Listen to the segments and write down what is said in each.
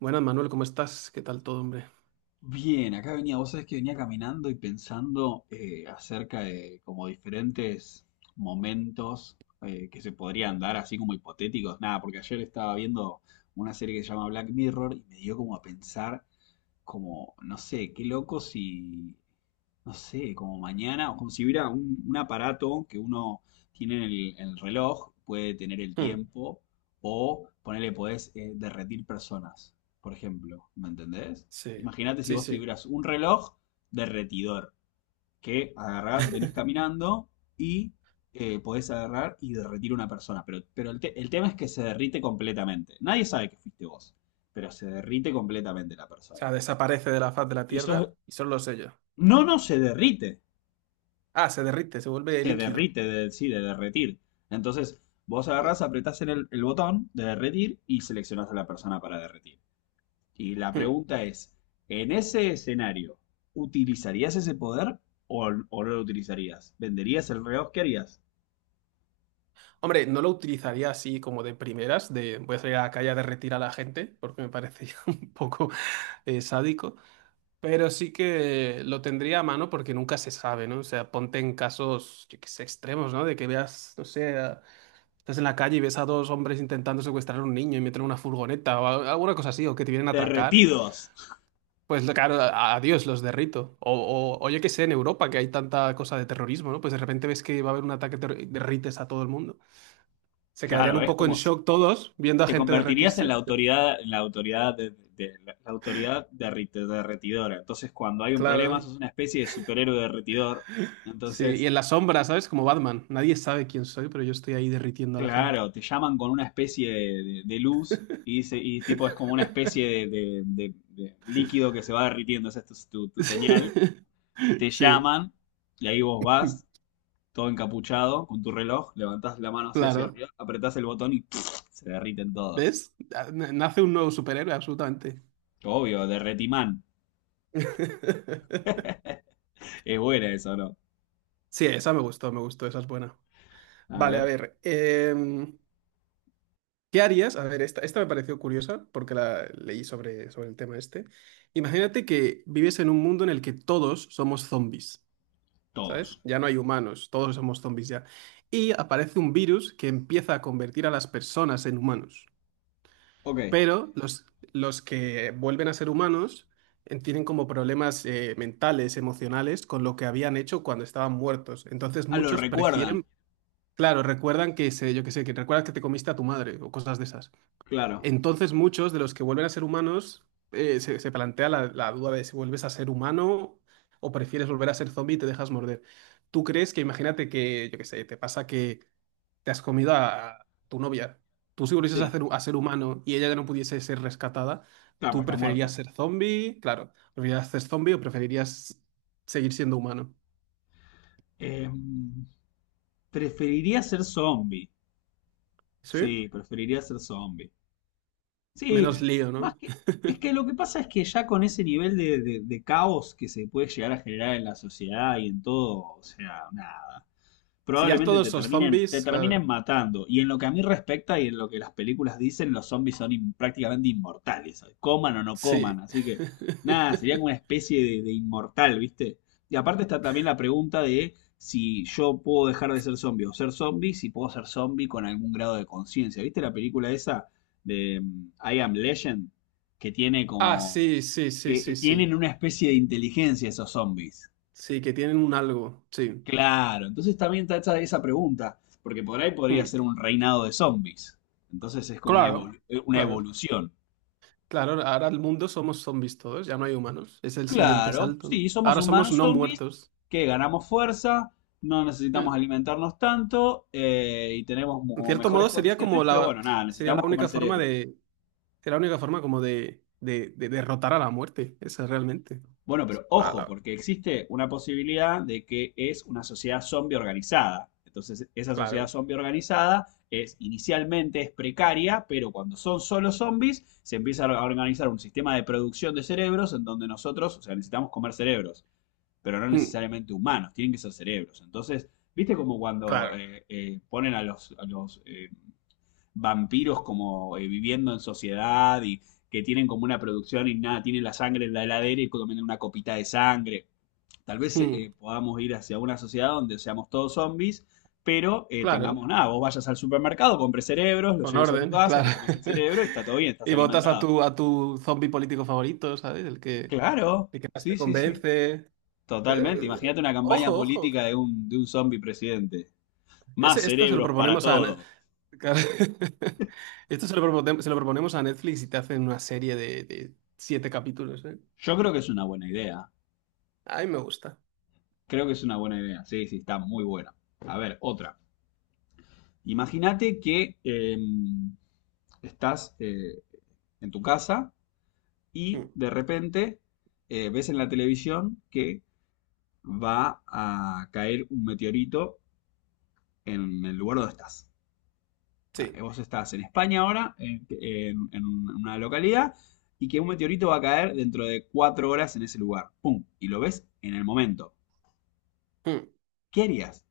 Buenas, Manuel, ¿cómo estás? ¿Qué tal todo, hombre? Bien, acá venía, vos sabés que venía caminando y pensando acerca de como diferentes momentos que se podrían dar, así como hipotéticos. Nada, porque ayer estaba viendo una serie que se llama Black Mirror y me dio como a pensar como, no sé, qué loco si, no sé, como mañana, o como si hubiera un aparato que uno tiene en el reloj, puede tener el Hmm. tiempo, o ponele, podés derretir personas, por ejemplo, ¿me entendés? Sí, Imagínate si sí, vos sí. tuvieras un reloj derretidor, que agarrás, venís caminando y podés agarrar y derretir una persona, pero el tema es que se derrite completamente. Nadie sabe que fuiste vos, pero se derrite completamente la O persona sea, desaparece de la faz de la y Tierra y son los sellos. No, no, se derrite. Ah, se derrite, se vuelve Se líquido. derrite, de, sí, de derretir. Entonces, vos agarrás, apretás en el botón de derretir y seleccionás a la persona para derretir. Y la Hmm. pregunta es, en ese escenario, ¿utilizarías ese poder o no lo utilizarías? ¿Venderías el reloj? ¿Qué harías? Hombre, no lo utilizaría así como de primeras, de voy a salir a la calle a derretir a la gente, porque me parece ya un poco sádico, pero sí que lo tendría a mano porque nunca se sabe, ¿no? O sea, ponte en casos, yo qué sé, extremos, ¿no? De que veas, no sé, estás en la calle y ves a dos hombres intentando secuestrar a un niño y meter en una furgoneta o alguna cosa así, o que te vienen a atracar. Derretidos. Pues claro, adiós, los derrito. O yo qué sé, en Europa, que hay tanta cosa de terrorismo, ¿no? Pues de repente ves que va a haber un ataque y derrites a todo el mundo. Se quedarían Claro, un es poco en como. shock todos viendo a Te gente convertirías en la derretirse. autoridad, la autoridad derretidora. Entonces, cuando hay un problema, Claro. sos una especie de superhéroe derretidor. Sí, y Entonces, en la sombra, ¿sabes? Como Batman. Nadie sabe quién soy, pero yo estoy ahí derritiendo a la gente. claro, te llaman con una especie de luz y tipo es como una especie de líquido que se va derritiendo, esa es tu señal. Te Sí, llaman y ahí vos vas, todo encapuchado, con tu reloj, levantás la mano así hacia claro. arriba, apretás el botón y se derriten todos. ¿Ves? Nace un nuevo superhéroe, absolutamente. Obvio, derretimán. Es buena esa, ¿no? Sí, esa me gustó, esa es buena. A Vale, a ver, ver, ¿Qué harías? A ver, esta me pareció curiosa porque la leí sobre el tema este. Imagínate que vives en un mundo en el que todos somos zombies, todos. ¿sabes? Ya no hay humanos, todos somos zombies ya. Y aparece un virus que empieza a convertir a las personas en humanos. Ok. Pero los que vuelven a ser humanos tienen como problemas mentales, emocionales, con lo que habían hecho cuando estaban muertos. Entonces Ah, lo muchos recuerdan. prefieren. Claro, recuerdan que se, yo qué sé, que recuerdas que te comiste a tu madre o cosas de esas. Claro, Entonces, muchos de los que vuelven a ser humanos se plantea la duda de si vuelves a ser humano o prefieres volver a ser zombie y te dejas morder. ¿Tú crees que, imagínate que, yo qué sé, te pasa que te has comido a tu novia? Tú si volvieses sí. A ser humano y ella ya no pudiese ser rescatada, Claro, pues ¿tú está preferirías muerta. ser zombie? Claro, ¿preferirías ser zombie o preferirías seguir siendo humano? Em, ¿Preferiría ser zombie? ¿Sí? Sí, preferiría ser zombie. Sí, Menos lío, más ¿no? que... Es que lo que pasa es que ya con ese nivel de caos que se puede llegar a generar en la sociedad y en todo, o sea, nada Si ya probablemente todos te sos terminen, te zombies, terminen claro. matando. Y en lo que a mí respecta y en lo que las películas dicen, los zombies son prácticamente inmortales, coman o no coman. Sí. Así que nada, sería como una especie de inmortal, ¿viste? Y aparte está también la pregunta de si yo puedo dejar de ser zombie o ser zombie, si puedo ser zombie con algún grado de conciencia. ¿Viste la película esa de I Am Legend? Que tiene Ah, sí, sí, sí, que sí, sí. tienen una especie de inteligencia esos zombies. Sí, que tienen un algo, sí. Claro, entonces también está hecha esa pregunta, porque por ahí podría Hmm. ser un reinado de zombies. Entonces es como una, Claro, evolu- eh, una claro, evolución. claro. Ahora el mundo somos zombies todos, ya no hay humanos. Es el siguiente Claro, salto, ¿no? sí, somos Ahora somos humanos no zombies muertos. que ganamos fuerza, no Eh. necesitamos alimentarnos tanto y tenemos En como cierto mejores modo sería condiciones, como pero la, bueno, nada, sería la necesitamos comer única forma cerebros. de, sería la única forma como de derrotar a la muerte. Esa realmente. Bueno, pero La, ojo, la- porque existe una posibilidad de que es una sociedad zombie organizada. Entonces, esa sociedad claro. zombie organizada es inicialmente es precaria, pero cuando son solo zombies, se empieza a organizar un sistema de producción de cerebros en donde nosotros, o sea, necesitamos comer cerebros, pero no Hmm. necesariamente humanos, tienen que ser cerebros. Entonces, ¿viste como cuando Claro. Ponen a los vampiros como viviendo en sociedad y que tienen como una producción y nada, tienen la sangre en la heladera y comen una copita de sangre. Tal vez Hmm. Podamos ir hacia una sociedad donde seamos todos zombies, pero tengamos Claro. nada, vos vayas al supermercado, compres cerebros, los Con lleves a tu orden, casa, claro. te comes el cerebro y está todo bien, estás Y votas a alimentado. tu, a tu zombie político favorito, ¿sabes? El que, Claro, el que más te sí, sí, sí. convence. Eh, Totalmente. Imagínate una campaña Ojo, política ojo. de un zombie presidente. Más Esto se lo cerebros para proponemos a. todos. Claro. Esto se lo, se lo proponemos a Netflix y te hacen una serie de siete capítulos, ¿eh? Yo creo que es una buena idea. A mí me gusta. Creo que es una buena idea. Sí, sí, está muy buena. A ver, otra. Imagínate que estás en tu casa y Mm, de repente ves en la televisión que va a caer un meteorito en el lugar donde estás. O sea, sí. vos estás en España ahora, en una localidad, y que un meteorito va a caer dentro de 4 horas en ese lugar. ¡Pum! Y lo ves en el momento. Mm. ¿Qué harías?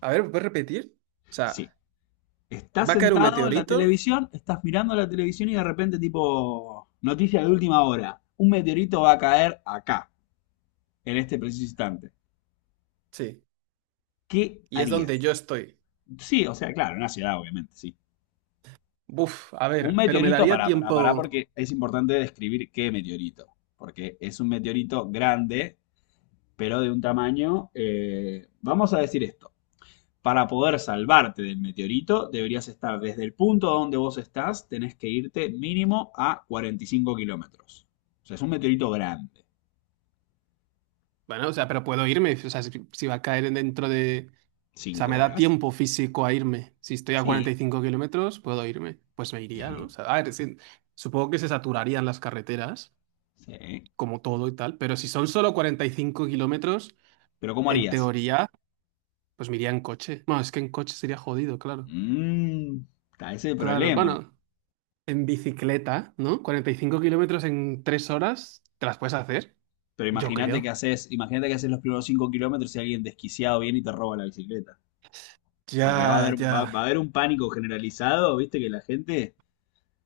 A ver, ¿puedes repetir? O sea, Sí, estás va a caer un sentado en la meteorito. televisión, estás mirando la televisión y de repente tipo noticia de última hora. Un meteorito va a caer acá, en este preciso instante. Sí. ¿Qué Y es donde harías? yo estoy. Sí, o sea, claro, en una ciudad obviamente, sí. Buf, a Un ver, pero me meteorito, daría pará, pará, pará, porque tiempo. es importante describir qué meteorito. Porque es un meteorito grande, pero de un vamos a decir esto. Para poder salvarte del meteorito, deberías estar desde el punto donde vos estás, tenés que irte mínimo a 45 kilómetros. O sea, es un meteorito grande. Bueno, o sea, pero puedo irme, o sea, si va a caer dentro de... O sea, ¿Cinco me da horas? tiempo físico a irme. Si estoy a cuarenta Sí, y cinco kilómetros, puedo irme. Pues me iría, ¿no? O sí, sea, a ver, sí, supongo que se saturarían las carreteras, sí. como todo y tal, pero si son solo 45 kilómetros, Pero ¿cómo en harías? teoría, pues me iría en coche. Bueno, es que en coche sería jodido, claro. Mmm, está ese el Claro, problema. bueno, en bicicleta, ¿no? 45 kilómetros en 3 horas, te las puedes hacer, Pero yo imagínate que creo. haces, imagínate que haces los primeros 5 kilómetros y alguien desquiciado viene y te roba la bicicleta. Porque va a Ya, haber, va, ya. va a haber un pánico generalizado, viste, que la gente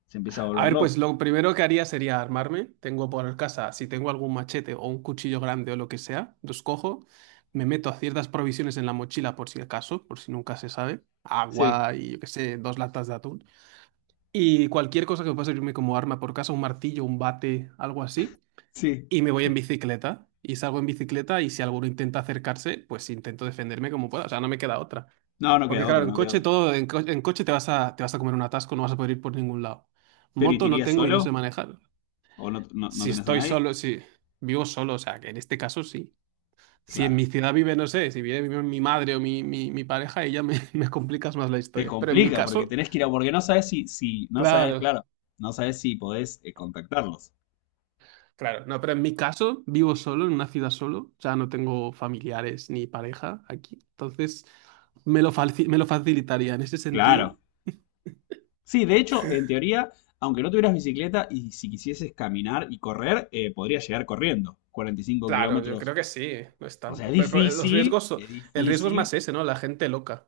se empieza a A volver ver, loca. pues lo primero que haría sería armarme. Tengo por casa, si tengo algún machete o un cuchillo grande o lo que sea, los cojo, me meto a ciertas provisiones en la mochila por si acaso, por si nunca se sabe, Sí, agua y yo qué sé, dos latas de atún. Y cualquier cosa que pueda servirme como arma por casa, un martillo, un bate, algo así. sí. Y me voy en bicicleta. Y salgo en bicicleta y si alguno intenta acercarse, pues intento defenderme como pueda. O sea, no me queda otra. No, no Porque queda claro, otro, en no queda coche otro. todo, en coche te vas a comer un atasco, no vas a poder ir por ningún lado. ¿Pero y te Moto no irías tengo y no sé solo? manejar. ¿O no, no, no Si tenés a estoy nadie? solo, si vivo solo, o sea, que en este caso sí. Si en Claro. mi ciudad vive, no sé, si vive mi, mi, madre o mi pareja, ella me, me complicas más la Te historia. Complica porque tenés que porque no sabes si, no sabes, Claro, claro, no sabes si podés contactarlos. claro, no, pero en mi caso vivo solo, en una ciudad solo, o sea, no tengo familiares ni pareja aquí. Entonces, me lo, me lo facilitaría en ese sentido. Claro. Sí, de hecho, en teoría, aunque no tuvieras bicicleta y si quisieses caminar y correr, podrías llegar corriendo. 45 Claro, yo creo kilómetros. que sí, no es O sea, es tanto. Pero los difícil, riesgos, es el riesgo es difícil. más ese, ¿no? La gente loca.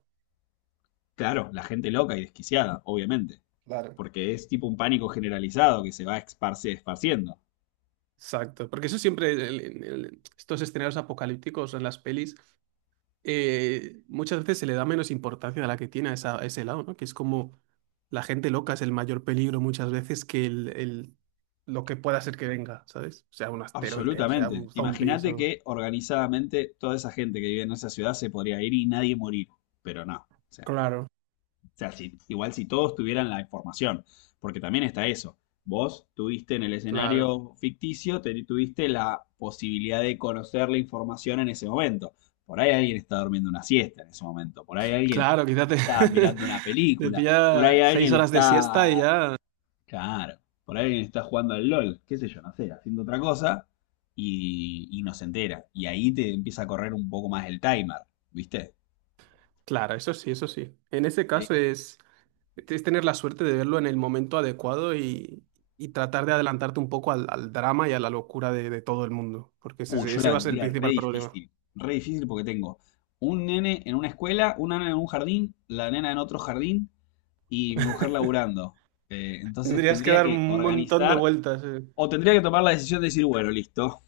Claro, la gente loca y desquiciada, obviamente. Claro. Porque es tipo un pánico generalizado que se va esparciendo. Exacto, porque eso siempre, estos escenarios apocalípticos en las pelis, muchas veces se le da menos importancia a la que tiene a ese lado, ¿no? Que es como la gente loca es el mayor peligro muchas veces que lo que pueda ser que venga, ¿sabes? O sea, un asteroide, o sea, Absolutamente. un zombie, Imagínate o... que organizadamente toda esa gente que vive en esa ciudad se podría ir y nadie morir, pero no. O sea, Claro. o sea, igual si todos tuvieran la información, porque también está eso. Vos tuviste en el Claro, escenario ficticio, tuviste la posibilidad de conocer la información en ese momento. Por ahí alguien está durmiendo una siesta en ese momento, por ahí alguien claro, quizás te, está mirando una te película, por pilla ahí seis alguien horas de siesta y está. ya... Claro. Por ahí alguien está jugando al LOL, qué sé yo, no sé, haciendo otra cosa y no se entera. Y ahí te empieza a correr un poco más el timer, ¿viste? Claro, eso sí, eso sí. En ese Sí. caso es, tener la suerte de verlo en el momento adecuado y tratar de adelantarte un poco al drama y a la locura de todo el mundo, porque Uy, ese, yo la ese va a ser el vendría re principal problema. difícil. Re difícil porque tengo un nene en una escuela, una nena en un jardín, la nena en otro jardín y mi mujer laburando. Entonces Tendrías que tendría dar que un montón de organizar vueltas. o tendría que tomar la decisión de decir, bueno, listo,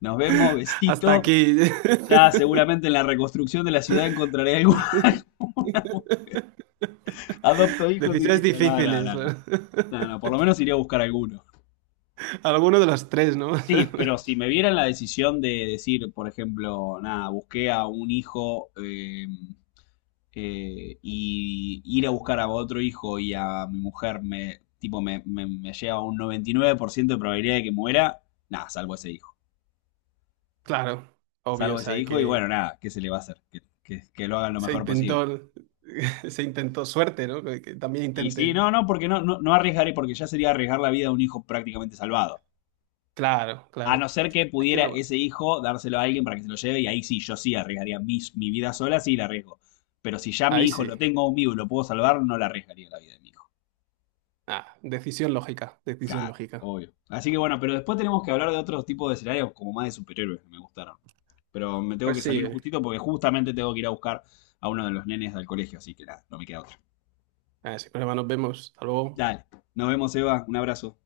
nos vemos, Hasta besito. aquí. Ya seguramente en la reconstrucción de la ciudad encontraré algo. Adopto hijos y Decisiones listo. No, no, difíciles. no, no. No, no, por lo menos iría a buscar alguno. Alguno de los tres, ¿no? Sí, pero si me vieran la decisión de decir, por ejemplo, nada, busqué a un hijo y ir a buscar a otro hijo y a mi mujer me, tipo, me lleva a un 99% de probabilidad de que muera, nada, salvo ese hijo. Claro, obvio, o Salvo ese sea, hijo y bueno, que nada, ¿qué se le va a hacer? Que lo hagan lo se mejor posible. intentó, se intentó suerte, ¿no? Que también Y sí, intenten. no, no, porque no, no, no arriesgaré, porque ya sería arriesgar la vida de un hijo prácticamente salvado. Claro, A no claro. ser que Hay que pudiera tomar. ese hijo dárselo a alguien para que se lo lleve y ahí sí, yo sí arriesgaría mi vida sola, sí la arriesgo. Pero si ya mi Ahí hijo sí. lo tengo conmigo y lo puedo salvar, no la arriesgaría la vida de mi hijo. Ah, decisión lógica, decisión Claro, lógica. obvio. Así que bueno, pero después tenemos que hablar de otros tipos de escenarios como más de superhéroes que me gustaron. Pero me tengo Pues que sí, salir justito porque justamente tengo que ir a buscar a uno de los nenes del colegio, así que nada, no me queda otra. Si no, nos vemos. Hasta luego. Dale, nos vemos, Eva, un abrazo.